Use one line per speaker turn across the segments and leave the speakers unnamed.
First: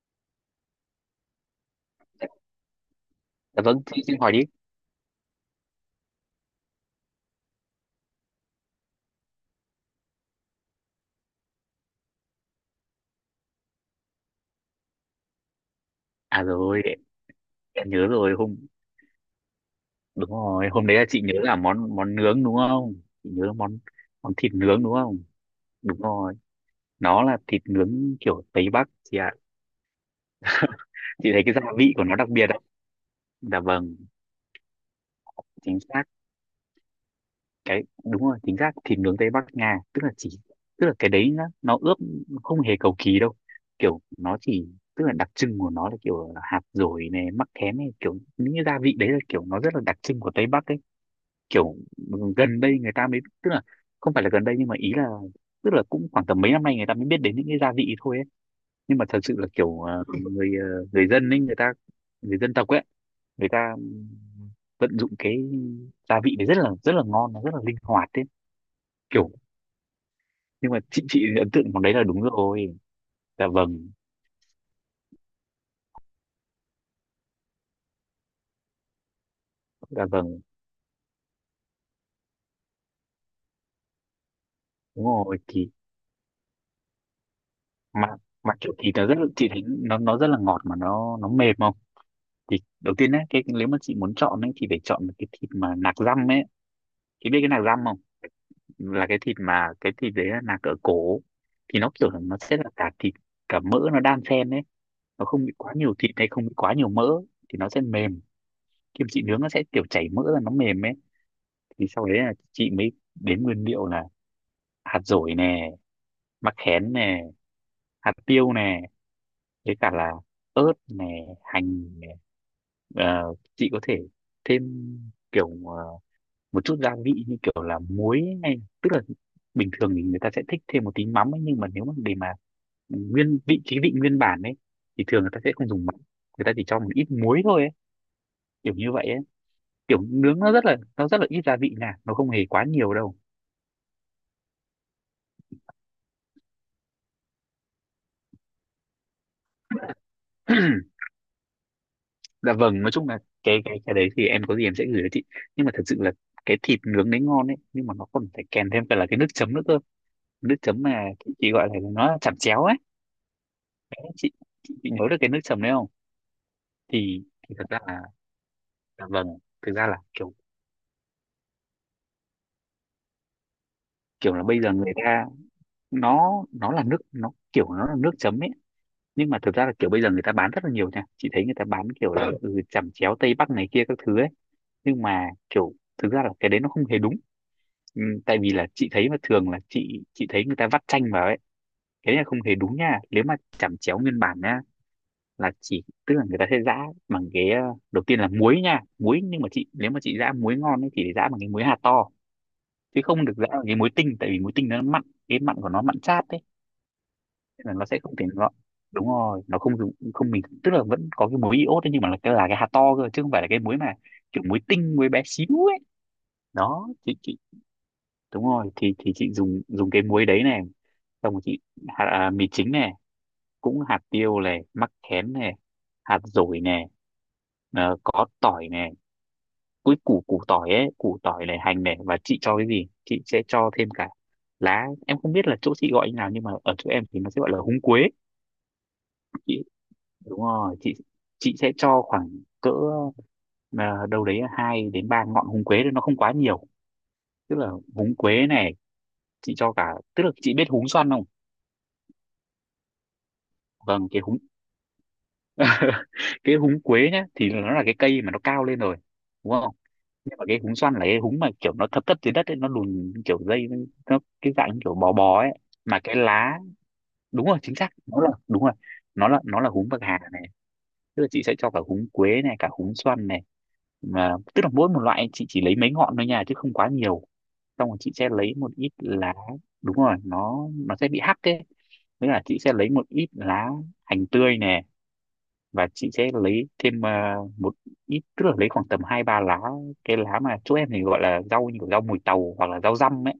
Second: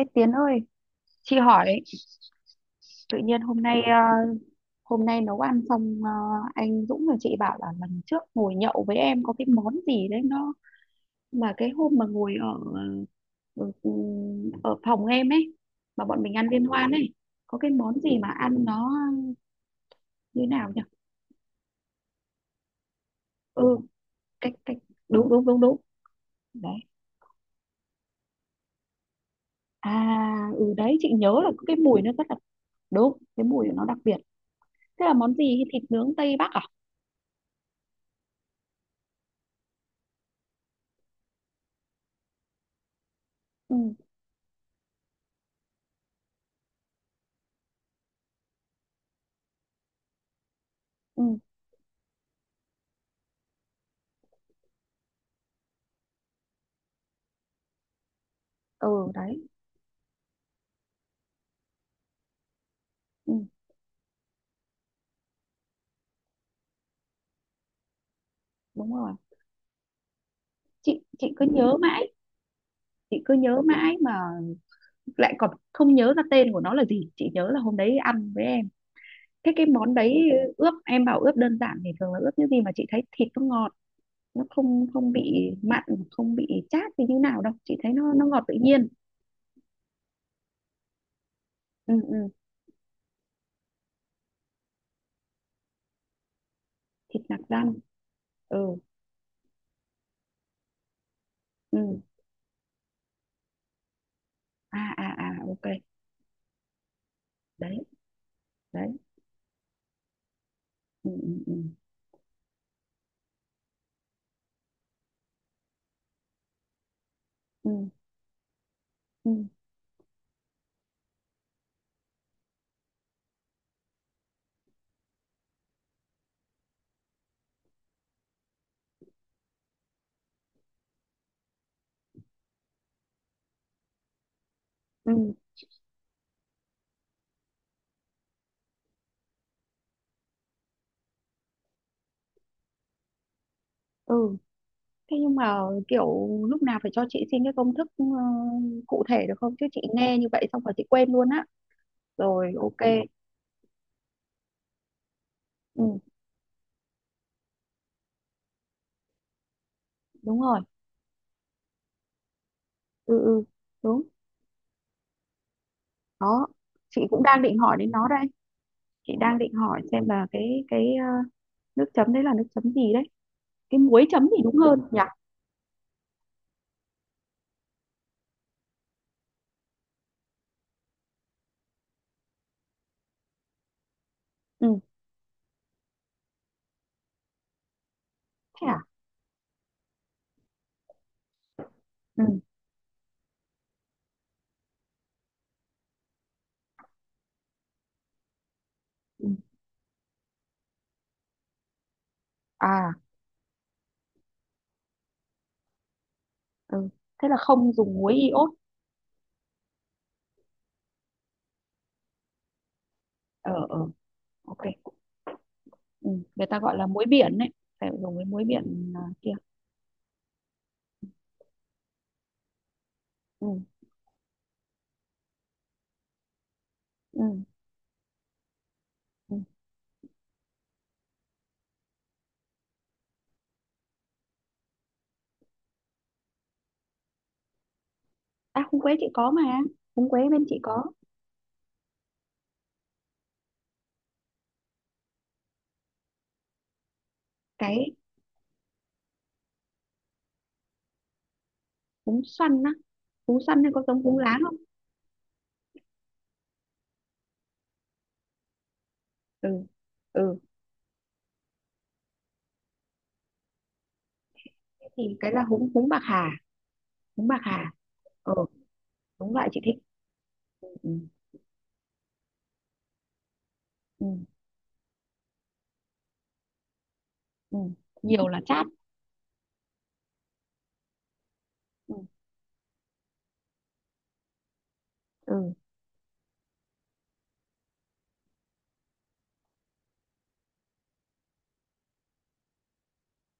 Ê Tiến ơi, chị hỏi tự nhiên hôm
Dạ vâng,
nay
chị hỏi đi.
hôm nay nấu ăn xong anh Dũng và chị bảo là lần trước ngồi nhậu với em có cái món gì đấy nó mà cái hôm mà ngồi ở ở, ừ, ở phòng em ấy mà bọn mình
À
ăn liên
rồi,
hoan
em
ấy có cái
em
món
nhớ
gì mà
rồi.
ăn
hôm
nó
đúng
như
rồi,
nào nhỉ?
hôm đấy là chị nhớ là món món nướng đúng không? Chị nhớ là
Ừ,
món món
cách
thịt
cách
nướng đúng không?
đúng đúng đúng đúng
Đúng rồi,
đấy.
nó là thịt nướng kiểu Tây Bắc chị ạ.
À ừ, đấy chị
Chị
nhớ
thấy
là
cái gia
có cái
vị
mùi
của
nó
nó
rất
đặc
là
biệt ạ.
đúng, cái
Dạ
mùi nó
vâng,
đặc biệt. Thế là món gì,
chính
thịt
xác.
nướng Tây Bắc à?
Đúng rồi, chính xác thịt nướng Tây Bắc Nga, tức là cái đấy nó ướp không hề cầu kỳ đâu.
Ừ
Kiểu nó chỉ tức là đặc trưng của nó là kiểu hạt dổi này, mắc khén này, kiểu những cái gia vị đấy là kiểu nó rất là đặc trưng của Tây Bắc ấy.
ừ
Kiểu, gần đây người ta mới tức là không phải là gần đây, nhưng mà ý là tức là cũng khoảng tầm mấy năm nay người ta mới biết đến những cái gia vị thôi ấy. Nhưng mà
ừ,
thật sự là
đấy.
kiểu người ờ, người dân ấy người ta người dân tộc ấy
Ừ,
người ta vận dụng cái gia vị đấy rất là ngon, nó rất là linh hoạt ấy
đúng rồi,
kiểu. Nhưng mà
chị
chị
chị cứ
ấn tượng
nhớ
món đấy là
mãi,
đúng rồi.
chị cứ
Dạ
nhớ
vâng.
mãi mà lại còn không nhớ ra tên của nó là gì. Chị nhớ là hôm đấy ăn với em. Thế cái món
Dạ
đấy
vâng,
ướp, em bảo ướp đơn giản thì thường là ướp những gì mà chị thấy thịt nó ngọt, nó không
đúng
không
rồi
bị
thì
mặn, không bị chát thì như nào đâu, chị thấy
mà
nó ngọt tự
mà kiểu
nhiên.
thì chị thấy nó rất là ngọt, mà nó mềm không?
Ừ, ừ.
Thì đầu tiên ấy cái nếu mà chị muốn chọn ấy thì phải chọn cái thịt mà nạc dăm ấy.
Thịt
Chị biết
nạc
cái nạc
răm.
dăm không?
Ừ
Là cái thịt đấy là nạc ở cổ. Thì
ừ.
nó kiểu là nó sẽ là cả thịt cả mỡ nó đan xen đấy.
À à
Nó
à,
không bị
ok.
quá nhiều thịt hay không bị quá nhiều mỡ thì nó
Đấy.
sẽ mềm.
Đấy.
Kim chị nướng nó sẽ kiểu chảy mỡ ra nó mềm ấy.
Ừ ừ ừ.
Thì sau đấy là chị mới đến nguyên liệu là hạt dổi nè, mắc khén nè,
Ừ
hạt tiêu nè,
ừ
với cả là ớt nè, hành nè. Chị có thể thêm kiểu một chút gia vị như kiểu là muối hay tức là bình thường thì người ta sẽ thích thêm một tí mắm ấy, nhưng mà nếu mà để mà nguyên vị trí vị nguyên bản ấy thì thường người
ừ,
ta sẽ không dùng mắm. Người ta chỉ cho một ít muối thôi ấy, kiểu như vậy ấy. Kiểu nướng nó rất là ít gia vị nha, nó không hề quá nhiều đâu.
ừ. Thế nhưng mà kiểu lúc nào phải cho chị xin cái công thức cụ thể được không? Chứ chị nghe như vậy xong rồi chị quên luôn á.
Dạ
Rồi,
vâng, nói
ok.
chung là cái đấy thì em có gì em sẽ gửi cho chị. Nhưng mà thật
Ừ,
sự là cái thịt nướng đấy ngon ấy, nhưng mà nó còn phải kèm thêm cả là cái nước chấm nữa cơ.
đúng
Nước
rồi.
chấm mà chị gọi là nó là chẩm chéo ấy.
Ừ ừ, đúng.
Chị, chị, chị nhớ được cái nước chấm đấy không?
Đó. Chị cũng
thì,
đang
thì
định
thật
hỏi
ra
đến
là...
nó đây.
Dạ
Chị
vâng,
đang định
thực
hỏi
ra là
xem là
kiểu
cái nước chấm đấy là nước chấm gì đấy. Cái muối chấm
kiểu là
thì đúng
bây giờ
hơn
người
nhỉ?
ta... Nó là nước, nó kiểu nó là nước chấm ấy. Nhưng mà thực ra là kiểu bây giờ người ta bán rất là nhiều nha, chị thấy người ta bán kiểu là chẩm chéo Tây Bắc này kia các thứ ấy.
Ừ,
Nhưng mà kiểu thực ra là cái đấy nó không hề đúng. Ừ, tại vì
thế
là
à?
chị thấy mà thường là chị thấy người ta vắt chanh vào ấy. Cái đấy là
Ừ.
không hề đúng nha nếu mà chẩm chéo nguyên bản nha. Là chỉ tức là người ta sẽ giã bằng cái đầu tiên là muối nha. Muối,
Ừ.
nhưng mà nếu mà chị giã muối ngon ấy thì phải giã bằng cái muối hạt to.
À,
Chứ không được rã vào cái muối tinh, tại vì muối tinh nó mặn, cái mặn của nó mặn chát đấy.
ừ. Thế là
Nên
không
là nó
dùng
sẽ
muối
không thể
iốt.
ngọt. Đúng rồi, nó không dùng, không, mình tức là vẫn có cái muối iốt đấy, nhưng mà là cái hạt to cơ chứ không phải là cái
Ờ
muối
ờ,
mà kiểu muối
ok.
tinh, muối bé xíu ấy.
Ừ, người ta gọi là
Đó
muối
chị
biển
chị
đấy. Phải dùng cái
đúng
muối
rồi
biển
thì
à,
thì
kia.
chị dùng dùng cái muối đấy này. Xong rồi chị mì chính này,
Ừ.
cũng hạt tiêu này, mắc khén này, hạt dổi này.
Ừ.
Có tỏi này.
Ừ.
Cuối củ củ tỏi ấy, củ tỏi này, hành này, và chị cho cái gì chị sẽ cho thêm cả lá, em không biết là chỗ chị gọi như nào, nhưng mà ở chỗ em thì nó sẽ gọi là húng quế.
À, húng quế chị có mà.
chị
Húng quế
Đúng
bên chị
rồi,
có.
chị sẽ cho khoảng cỡ đâu đấy hai đến ba ngọn húng quế thôi, nó không quá nhiều. Tức là
Cái
húng quế này chị cho cả, tức là chị biết húng xoăn không?
húng xoăn á. Húng xoăn hay có giống
Vâng,
húng
cái húng
láng không?
cái húng quế nhá thì nó là cái cây mà nó cao lên rồi đúng
Ừ.
không? Nhưng
Ừ.
mà cái húng xoăn là cái húng mà kiểu nó thấp thấp dưới đất ấy, nó lùn kiểu dây. Nó cái dạng
Thế
kiểu bò
thì cái
bò
là
ấy.
húng húng
Mà
bạc
cái
hà,
lá
húng bạc
Đúng rồi,
hà.
chính xác, nó là,
Ừ,
đúng rồi. nó
đúng
là
loại chị
nó là
thích.
húng bạc hà này.
Ừ.
Tức là chị sẽ cho cả húng quế này, cả húng xoăn này.
Ừ.
Mà tức là mỗi một loại chị chỉ lấy mấy ngọn thôi nha chứ không quá nhiều.
Ừ.
Xong rồi chị
Nhiều
sẽ
là
lấy
chát.
một ít lá. Đúng rồi, nó sẽ bị hắc ấy.
Ừ.
Với là chị sẽ lấy một ít lá hành tươi nè.
Ừ.
Và chị sẽ lấy thêm một ít, tức là lấy khoảng tầm hai ba lá, cái lá mà chỗ em thì gọi là rau như kiểu rau mùi tàu hoặc là rau răm ấy.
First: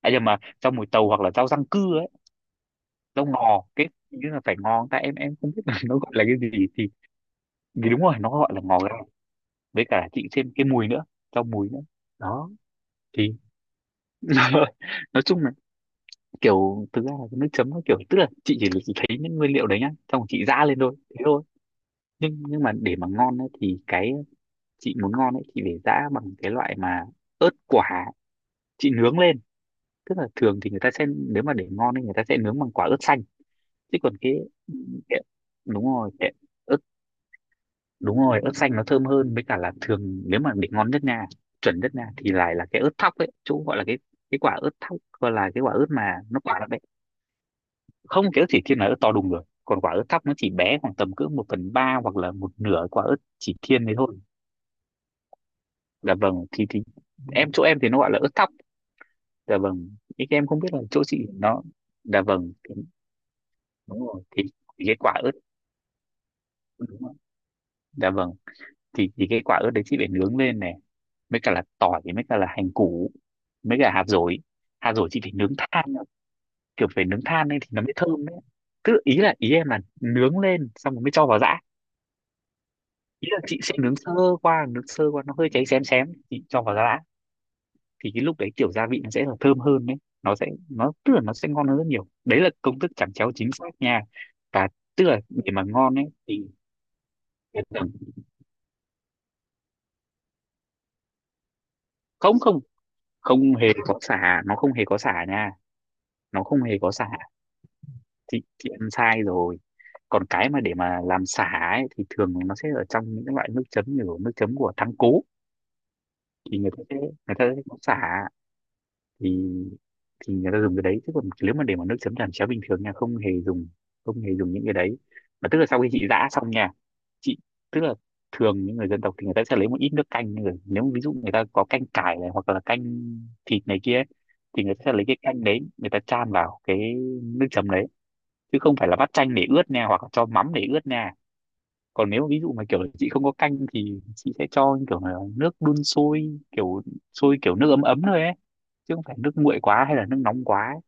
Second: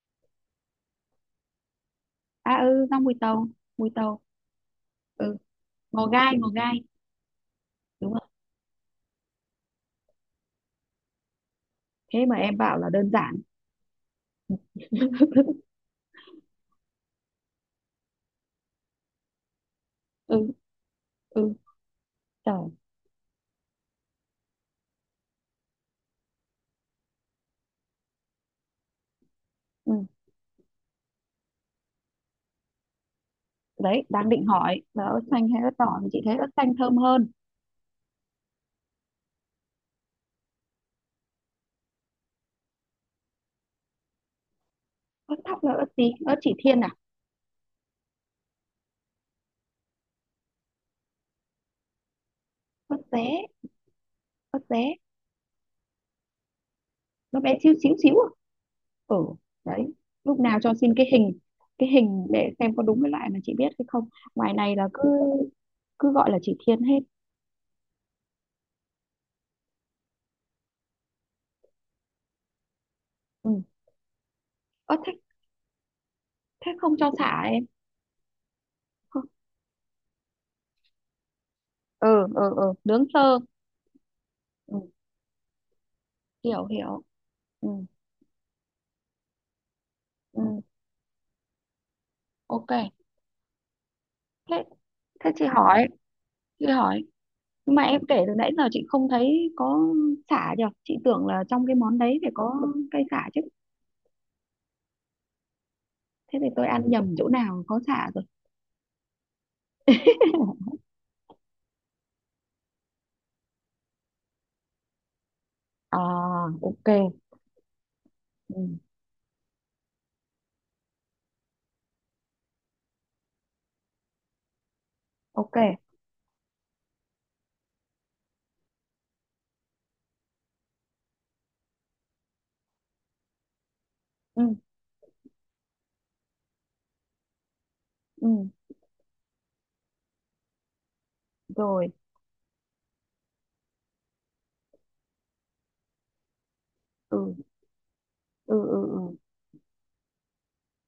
À nhưng mà rau mùi tàu hoặc là rau răng cưa ấy.
À ừ, rau mùi
Rau
tàu,
ngò,
mùi
cái hình
tàu.
như là phải ngò tại em
Ừ,
không biết là nó
ngò
gọi là
gai,
cái
ngò
gì
gai.
thì... Thì đúng
Đúng
rồi,
rồi.
nó gọi là ngò gai. Với cả chị thêm cái mùi nữa rau mùi nữa.
Thế mà
Đó
em bảo là đơn
thì
giản.
nói chung là kiểu thực ra là cái nước chấm nó kiểu tức là chị chỉ thấy những nguyên liệu đấy nhá, xong rồi
Ừ,
chị giã lên thôi thế thôi.
ừ,
nhưng
trời.
nhưng mà để mà ngon ấy, thì cái chị muốn ngon ấy chị phải giã bằng cái loại mà ớt quả, chị nướng lên.
Ừ.
Tức là thường thì người ta sẽ, nếu mà để ngon thì người ta sẽ nướng bằng quả ớt xanh. Chứ
Đấy,
còn
đang
cái,
định hỏi là ớt
cái
xanh hay ớt
đúng
đỏ thì
rồi
chị
cái
thấy ớt xanh
ớt,
thơm hơn.
đúng rồi, ớt xanh nó thơm hơn, với cả là thường nếu mà để ngon nhất nha, chuẩn nhất nha, thì lại là cái ớt thóc ấy, chỗ gọi là cái quả ớt thóc, gọi
Ớt
là cái
thóc là
quả
ớt
ớt
gì?
mà
Ớt
nó
chỉ
quả lắm đấy.
thiên à?
Không, cái ớt chỉ thiên là ớt to đùng rồi, còn quả ớt thóc nó chỉ bé khoảng tầm cỡ một phần ba hoặc là một nửa
Ớt
quả ớt
dế,
chỉ thiên đấy thôi.
ớt dế.
Dạ vâng thì
Nó bé
chỗ
xíu
em thì
xíu
nó gọi
xíu
là
à.
ớt thóc.
Ừ,
Dạ vâng,
đấy,
ý
lúc
em
nào
không
cho
biết là
xin
chỗ
cái
chị
hình,
nó...
cái
Dạ
hình để
vâng
xem có đúng cái loại mà chị biết hay
đúng
không.
rồi thì,
Ngoài này
thì
là
cái
cứ
quả ớt,
cứ gọi là chỉ thiên hết.
đúng rồi. Dạ vâng thì cái quả ớt đấy chị phải nướng lên này, mới cả là tỏi, mới cả là hành củ,
Ừ.
mới cả hạt dổi. Hạt
Ơ
dổi
thế,
chị phải nướng than nữa.
thế
Kiểu
không
phải
cho
nướng
xả
than lên
em?
thì nó mới thơm đấy. Tức là ý
Không.
là ý em là nướng lên xong rồi mới cho vào giã.
Ừ ừ ừ, nướng
Ý là
sơ.
chị sẽ nướng sơ qua
Ừ,
nướng sơ qua nó hơi cháy xém xém, chị cho
hiểu
vào giã.
hiểu. Ừ,
Thì cái lúc đấy kiểu gia vị nó sẽ là thơm hơn đấy. Nó
ừ,
sẽ nó Tức là nó sẽ ngon hơn rất nhiều, đấy là
ok.
công thức chẩm chéo chính xác nha.
Thế,
Và tức là
thế chị
để mà
hỏi,
ngon ấy thì...
chị hỏi nhưng mà em kể từ nãy giờ chị không thấy có sả nhở, chị tưởng là trong cái món đấy phải
Không, không,
có cây sả chứ.
không hề có sả, nó không hề có sả nha.
Thế
Nó
thì
không
tôi
hề
ăn
có sả.
nhầm chỗ nào có sả rồi.
Thì ăn sai rồi. Còn cái mà để mà làm sả ấy, thì thường nó sẽ ở trong những cái loại nước chấm như kiểu nước chấm của thắng cố.
À,
Thì người ta
ok.
sẽ người ta sẽ có sả.
Ừ,
Thì thì người ta dùng cái đấy chứ còn nếu mà để mà nước chấm làm cháo bình thường nha, không hề dùng. Không hề dùng những cái đấy. Mà tức là
ok.
sau khi chị giã xong nha, chị tức là thường những người dân tộc thì người ta sẽ lấy một ít nước canh rồi nếu mà ví dụ người ta có canh cải này hoặc là canh thịt này kia ấy,
Ừ.
thì người ta sẽ lấy cái canh đấy, người ta chan vào cái nước chấm đấy.
Ừ.
Chứ không phải là bắt chanh để ướt nha, hoặc là cho mắm để ướt nha.
Rồi.
Còn nếu ví dụ mà Kiểu chị không có canh thì chị sẽ cho kiểu là nước đun sôi, kiểu
ừ
sôi, kiểu nước ấm ấm thôi ấy,
ừ ừ
chứ
ừ
không phải nước nguội quá hay là nước nóng quá ấy.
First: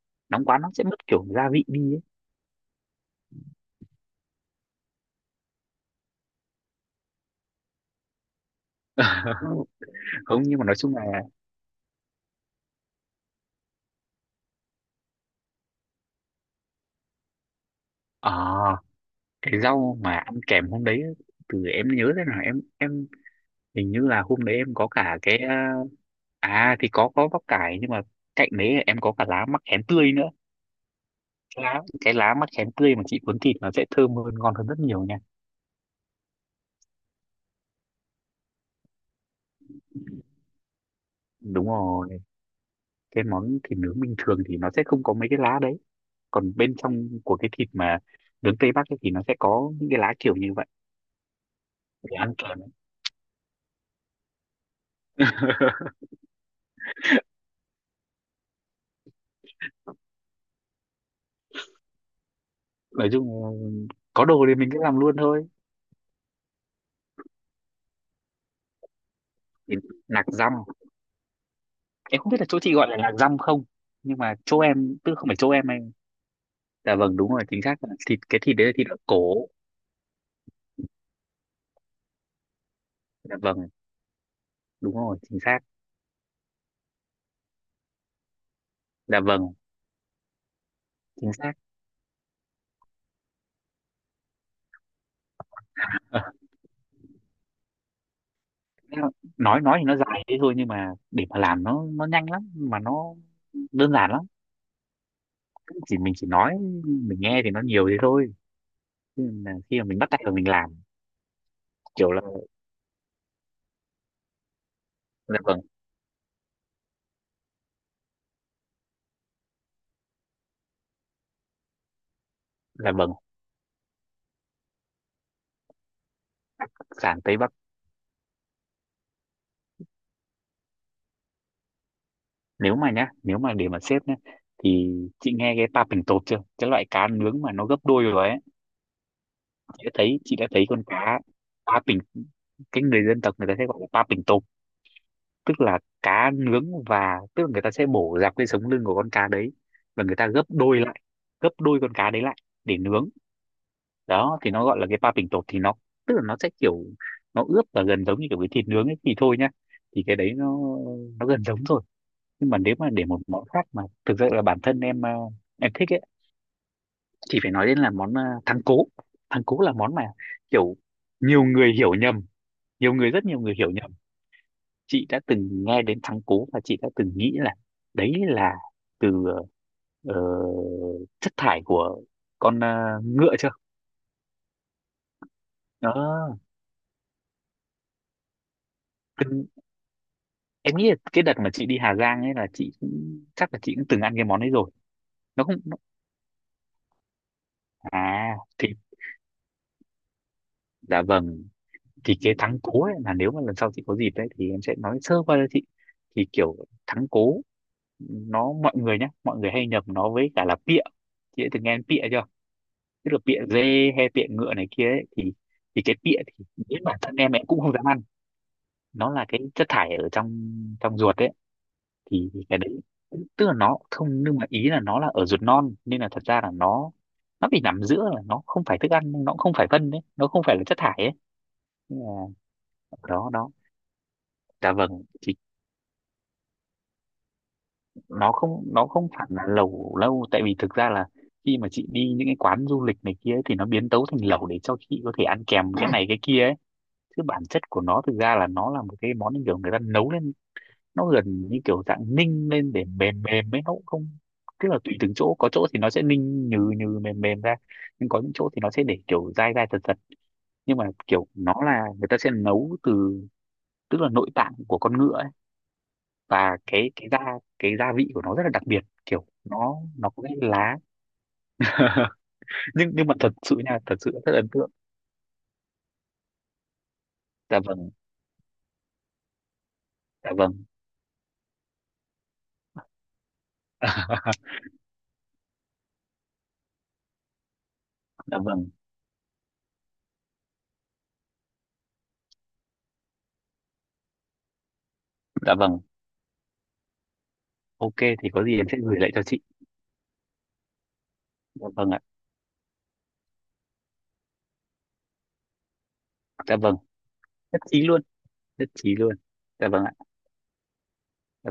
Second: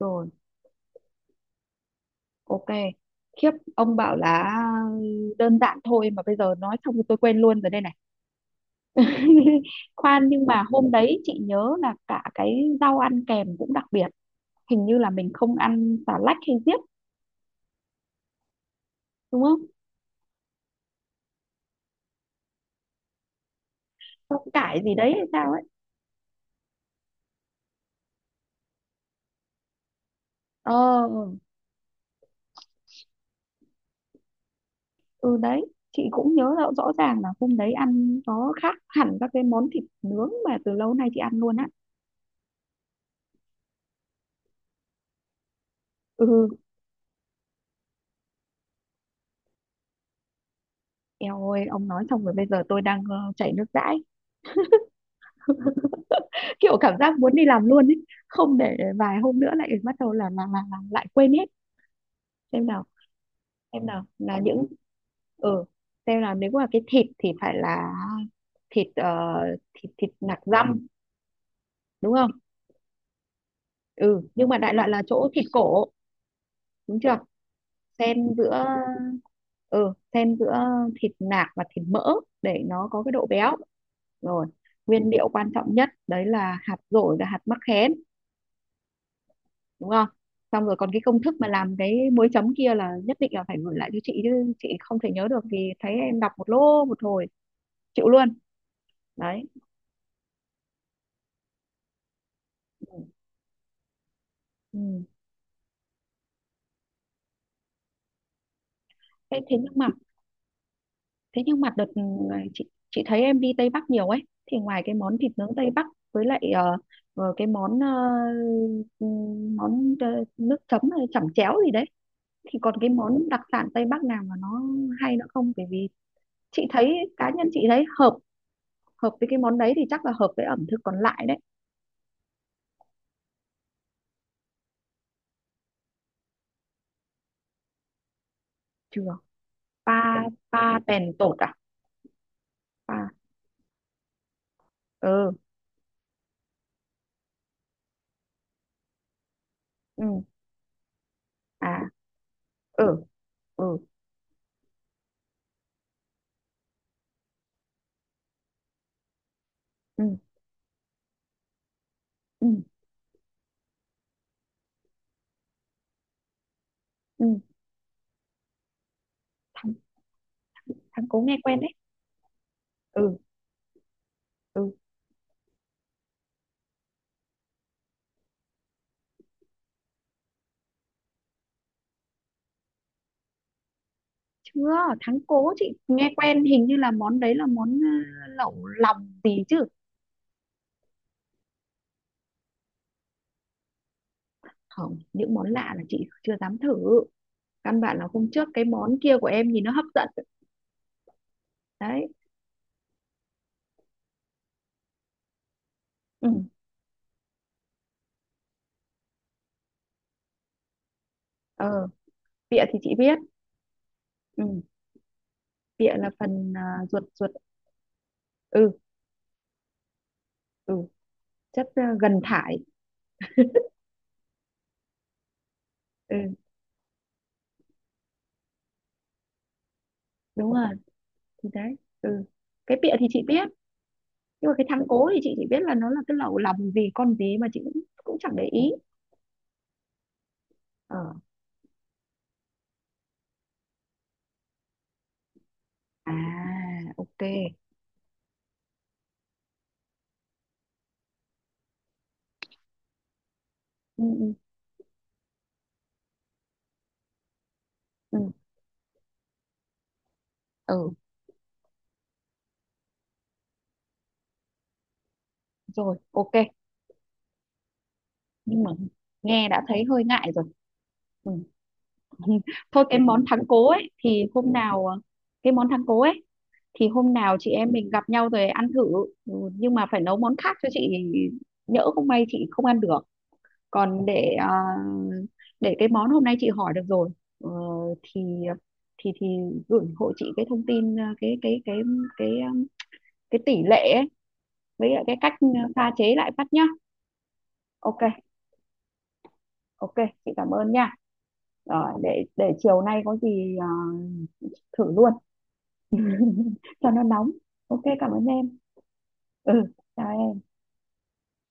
rồi,
Nóng quá nó sẽ mất kiểu gia vị đi ấy.
ok. Khiếp, ông bảo là đơn giản thôi mà bây giờ nói xong thì tôi quên luôn rồi đây này. Khoan,
Không,
nhưng
nhưng
mà
mà nói
hôm
chung là
đấy chị nhớ là cả cái rau ăn kèm cũng đặc biệt. Hình như là mình không ăn xà lách hay diếp,
ờ
đúng
cái
không?
rau mà ăn kèm hôm đấy, từ em nhớ thế nào, em hình như là hôm
Rau
đấy em
cải
có
gì đấy
cả
hay
cái
sao ấy.
à. À, thì có bắp cải, nhưng mà cạnh đấy em có cả lá mắc khén tươi nữa.
Ờ,
Cái lá mắc khén tươi mà chị cuốn thịt nó sẽ thơm hơn, ngon hơn rất nhiều nha.
ừ, đấy, chị cũng nhớ rõ, rõ ràng là hôm đấy ăn nó khác hẳn các cái món thịt nướng mà từ lâu nay chị ăn luôn á.
Đúng rồi, cái món thịt nướng bình thường thì nó sẽ không có mấy cái lá đấy,
Ừ.
còn bên trong của cái thịt mà nướng Tây Bắc ấy thì nó sẽ có những cái lá kiểu như vậy
Eo ơi, ông nói
để
xong rồi
ăn
bây
kèm.
giờ tôi đang chảy nước dãi, kiểu cảm giác muốn đi làm luôn ấy, không để vài hôm nữa lại bắt đầu là lại quên hết. Xem nào,
Nói chung
xem nào
có
là
đồ thì
những,
mình cứ làm luôn thôi.
ừ, xem nào, nếu mà cái thịt thì phải là thịt
Thì
thịt thịt
nạc
nạc
dăm,
dăm, đúng
em
không?
không biết là chỗ chị gọi là lạc răm không, nhưng
Ừ,
mà
nhưng mà
chỗ
đại loại
em
là
tức
chỗ
không phải
thịt
chỗ em
cổ.
anh, dạ
Đúng
vâng
chưa.
đúng rồi, chính xác là thịt,
Xen
cái thịt
giữa.
đấy là thịt ở cổ.
Ừ, xen giữa thịt nạc và thịt mỡ để nó có cái độ
Dạ
béo.
vâng,
Rồi.
đúng
Nguyên
rồi,
liệu
chính
quan
xác.
trọng nhất đấy là hạt dổi và hạt mắc khén,
Dạ vâng,
đúng không? Xong rồi còn cái công
chính
thức mà
xác.
làm cái muối chấm kia là nhất định là phải gửi lại cho chị, chứ chị không thể nhớ được vì thấy em
Ờ,
đọc một lô một hồi, chịu luôn. Đấy.
nói thì nó dài thế thôi, nhưng mà để mà làm nó nhanh lắm mà nó
Ừ.
đơn giản lắm.
Ừ.
Mình chỉ nói, mình nghe thì nó nhiều thế thôi, chứ
Thế,
là
thế nhưng
khi mà
mà,
mình bắt tay vào mình làm
thế nhưng mà đợt ừ,
kiểu là,
chị chị thấy em đi Tây Bắc nhiều ấy, thì ngoài cái món thịt
dạ
nướng
vâng,
Tây Bắc với lại cái món ừ, món nước chấm hay chẩm chéo gì đấy, thì còn cái
dạ vâng,
món đặc sản Tây Bắc nào mà nó hay nữa không? Bởi vì chị thấy,
sản
cá
tế
nhân
bào.
chị thấy hợp, hợp với cái món đấy thì chắc là hợp với ẩm thực còn lại đấy.
Nếu mà nhá, nếu mà để mà xếp nhá, thì chị nghe cái pa pình tột chưa, cái loại cá nướng mà nó gấp đôi rồi ấy.
Chưa. Pa,
Chị đã thấy
pa
con
bèn
cá
tột à?
pa pình, cái
Pa.
người dân tộc người ta sẽ gọi là pa pình tột,
Ừ.
tức là cá nướng, và tức là người ta sẽ bổ dọc cái sống lưng của con cá đấy
Ừ.
và người ta gấp đôi lại, gấp
À.
đôi con cá đấy lại để
Ừ.
nướng.
Ừ.
Đó thì nó gọi là cái pa pình tột, thì nó tức là nó sẽ kiểu nó ướp và gần giống như kiểu cái thịt nướng ấy thì thôi nhá,
Ừ.
thì cái đấy nó gần giống rồi.
Ừ.
Nhưng mà nếu mà để một món khác mà thực sự là bản thân em em thích ấy,
Ừ.
thì phải nói đến là món thắng cố. Thắng cố là
thắng
món mà kiểu
thắng cố nghe
nhiều
quen đấy.
người hiểu nhầm nhiều người,
Ừ.
rất nhiều người hiểu nhầm.
Ừ.
Chị đã từng nghe đến thắng cố và chị đã từng nghĩ là đấy là từ ờ, chất thải của con ngựa chưa?
Chưa. Thắng cố chị nghe
Đó,
quen, hình như là món đấy là món lẩu lòng gì
từng-
chứ.
em nghĩ là cái đợt mà chị đi Hà Giang ấy là chị cũng, chắc là chị cũng từng ăn cái món ấy rồi.
Không, những
Nó
món
không,
lạ
nó,
là chị chưa dám thử, căn bản là hôm
à
trước cái
thì
món kia của em nhìn nó hấp dẫn.
dạ vâng,
Đấy.
thì cái thắng cố ấy là nếu mà lần sau chị có dịp đấy thì em sẽ nói sơ qua cho chị. Thì
Ừ.
kiểu thắng cố nó, mọi người nhá, mọi người hay nhầm nó với cả là pịa. Chị đã từng nghe đến
Ờ,
pịa chưa?
bịa thì chị
Tức
biết.
là pịa dê hay pịa
Ừ.
ngựa này kia ấy, thì
Bịa
cái
là
pịa thì
phần
đến bản
ruột,
thân
ruột.
em cũng không dám ăn.
Ừ.
Nó là cái chất thải ở trong,
Ừ.
trong ruột ấy.
Chất gần
Thì
thải.
cái đấy tức là nó không, nhưng mà ý là nó là ở ruột non nên là
Ừ.
thật ra là nó bị nằm giữa, là nó không phải thức ăn, nó cũng không phải phân đấy, nó không
Đúng
phải là
rồi,
chất thải ấy.
thì đấy.
Nên là
Ừ. Cái pịa
ở
thì chị
đó
biết,
đó.
nhưng mà cái
Dạ
thắng
vâng,
cố thì chị chỉ biết là nó là cái lẩu lòng gì con gì mà chị cũng cũng chẳng
nó
để
không,
ý.
nó không hẳn là lẩu lâu, tại vì thực ra
Ờ.
là khi mà chị đi những cái quán du lịch này kia ấy, thì nó biến tấu thành lẩu để cho chị có thể ăn kèm cái này
À,
cái kia ấy.
ok.
Chứ bản chất của nó thực ra là nó là một cái món như kiểu người ta nấu lên, nó gần như kiểu dạng ninh lên để mềm mềm ấy, nó cũng
ừ,
không,
ừ,
tức là tùy từng chỗ, có chỗ thì nó sẽ ninh nhừ nhừ mềm mềm ra, nhưng
ừ,
có những chỗ thì nó sẽ để kiểu dai dai thật thật. Nhưng mà
ừ
kiểu nó là người ta sẽ nấu từ, tức là nội tạng của con ngựa ấy.
rồi, ok.
Và cái cái gia vị của nó rất là
Nhưng
đặc
mà
biệt, kiểu
nghe đã
nó
thấy hơi
nó có
ngại
cái
rồi.
lá.
Ừ. Thôi,
Nhưng
cái
mà
món
thật
thắng
sự
cố
nha,
ấy
thật sự
thì
rất ấn
hôm
tượng.
nào cái món thắng cố ấy thì hôm nào chị
Dạ
em mình
vâng.
gặp nhau rồi ăn thử. Ừ, nhưng mà phải nấu
Dạ
món khác
vâng.
cho chị, nhỡ không may chị không ăn được. Còn để à, để cái món hôm nay chị hỏi được rồi. Ờ, thì
Dạ vâng.
thì gửi hộ chị cái thông tin à, cái cái um, cái tỷ lệ ấy, với lại cái cách
Dạ vâng.
pha chế lại phát nhá.
Ok,
Ok,
thì có gì em sẽ gửi lại cho chị.
ok, chị cảm ơn nha.
Dạ vâng
Rồi,
ạ.
để chiều nay có gì à, thử luôn.
Dạ vâng,
Cho nó nóng.
nhất
Ok,
trí luôn.
cảm ơn em.
Nhất trí luôn.
Ừ,
Dạ vâng ạ.
chào em.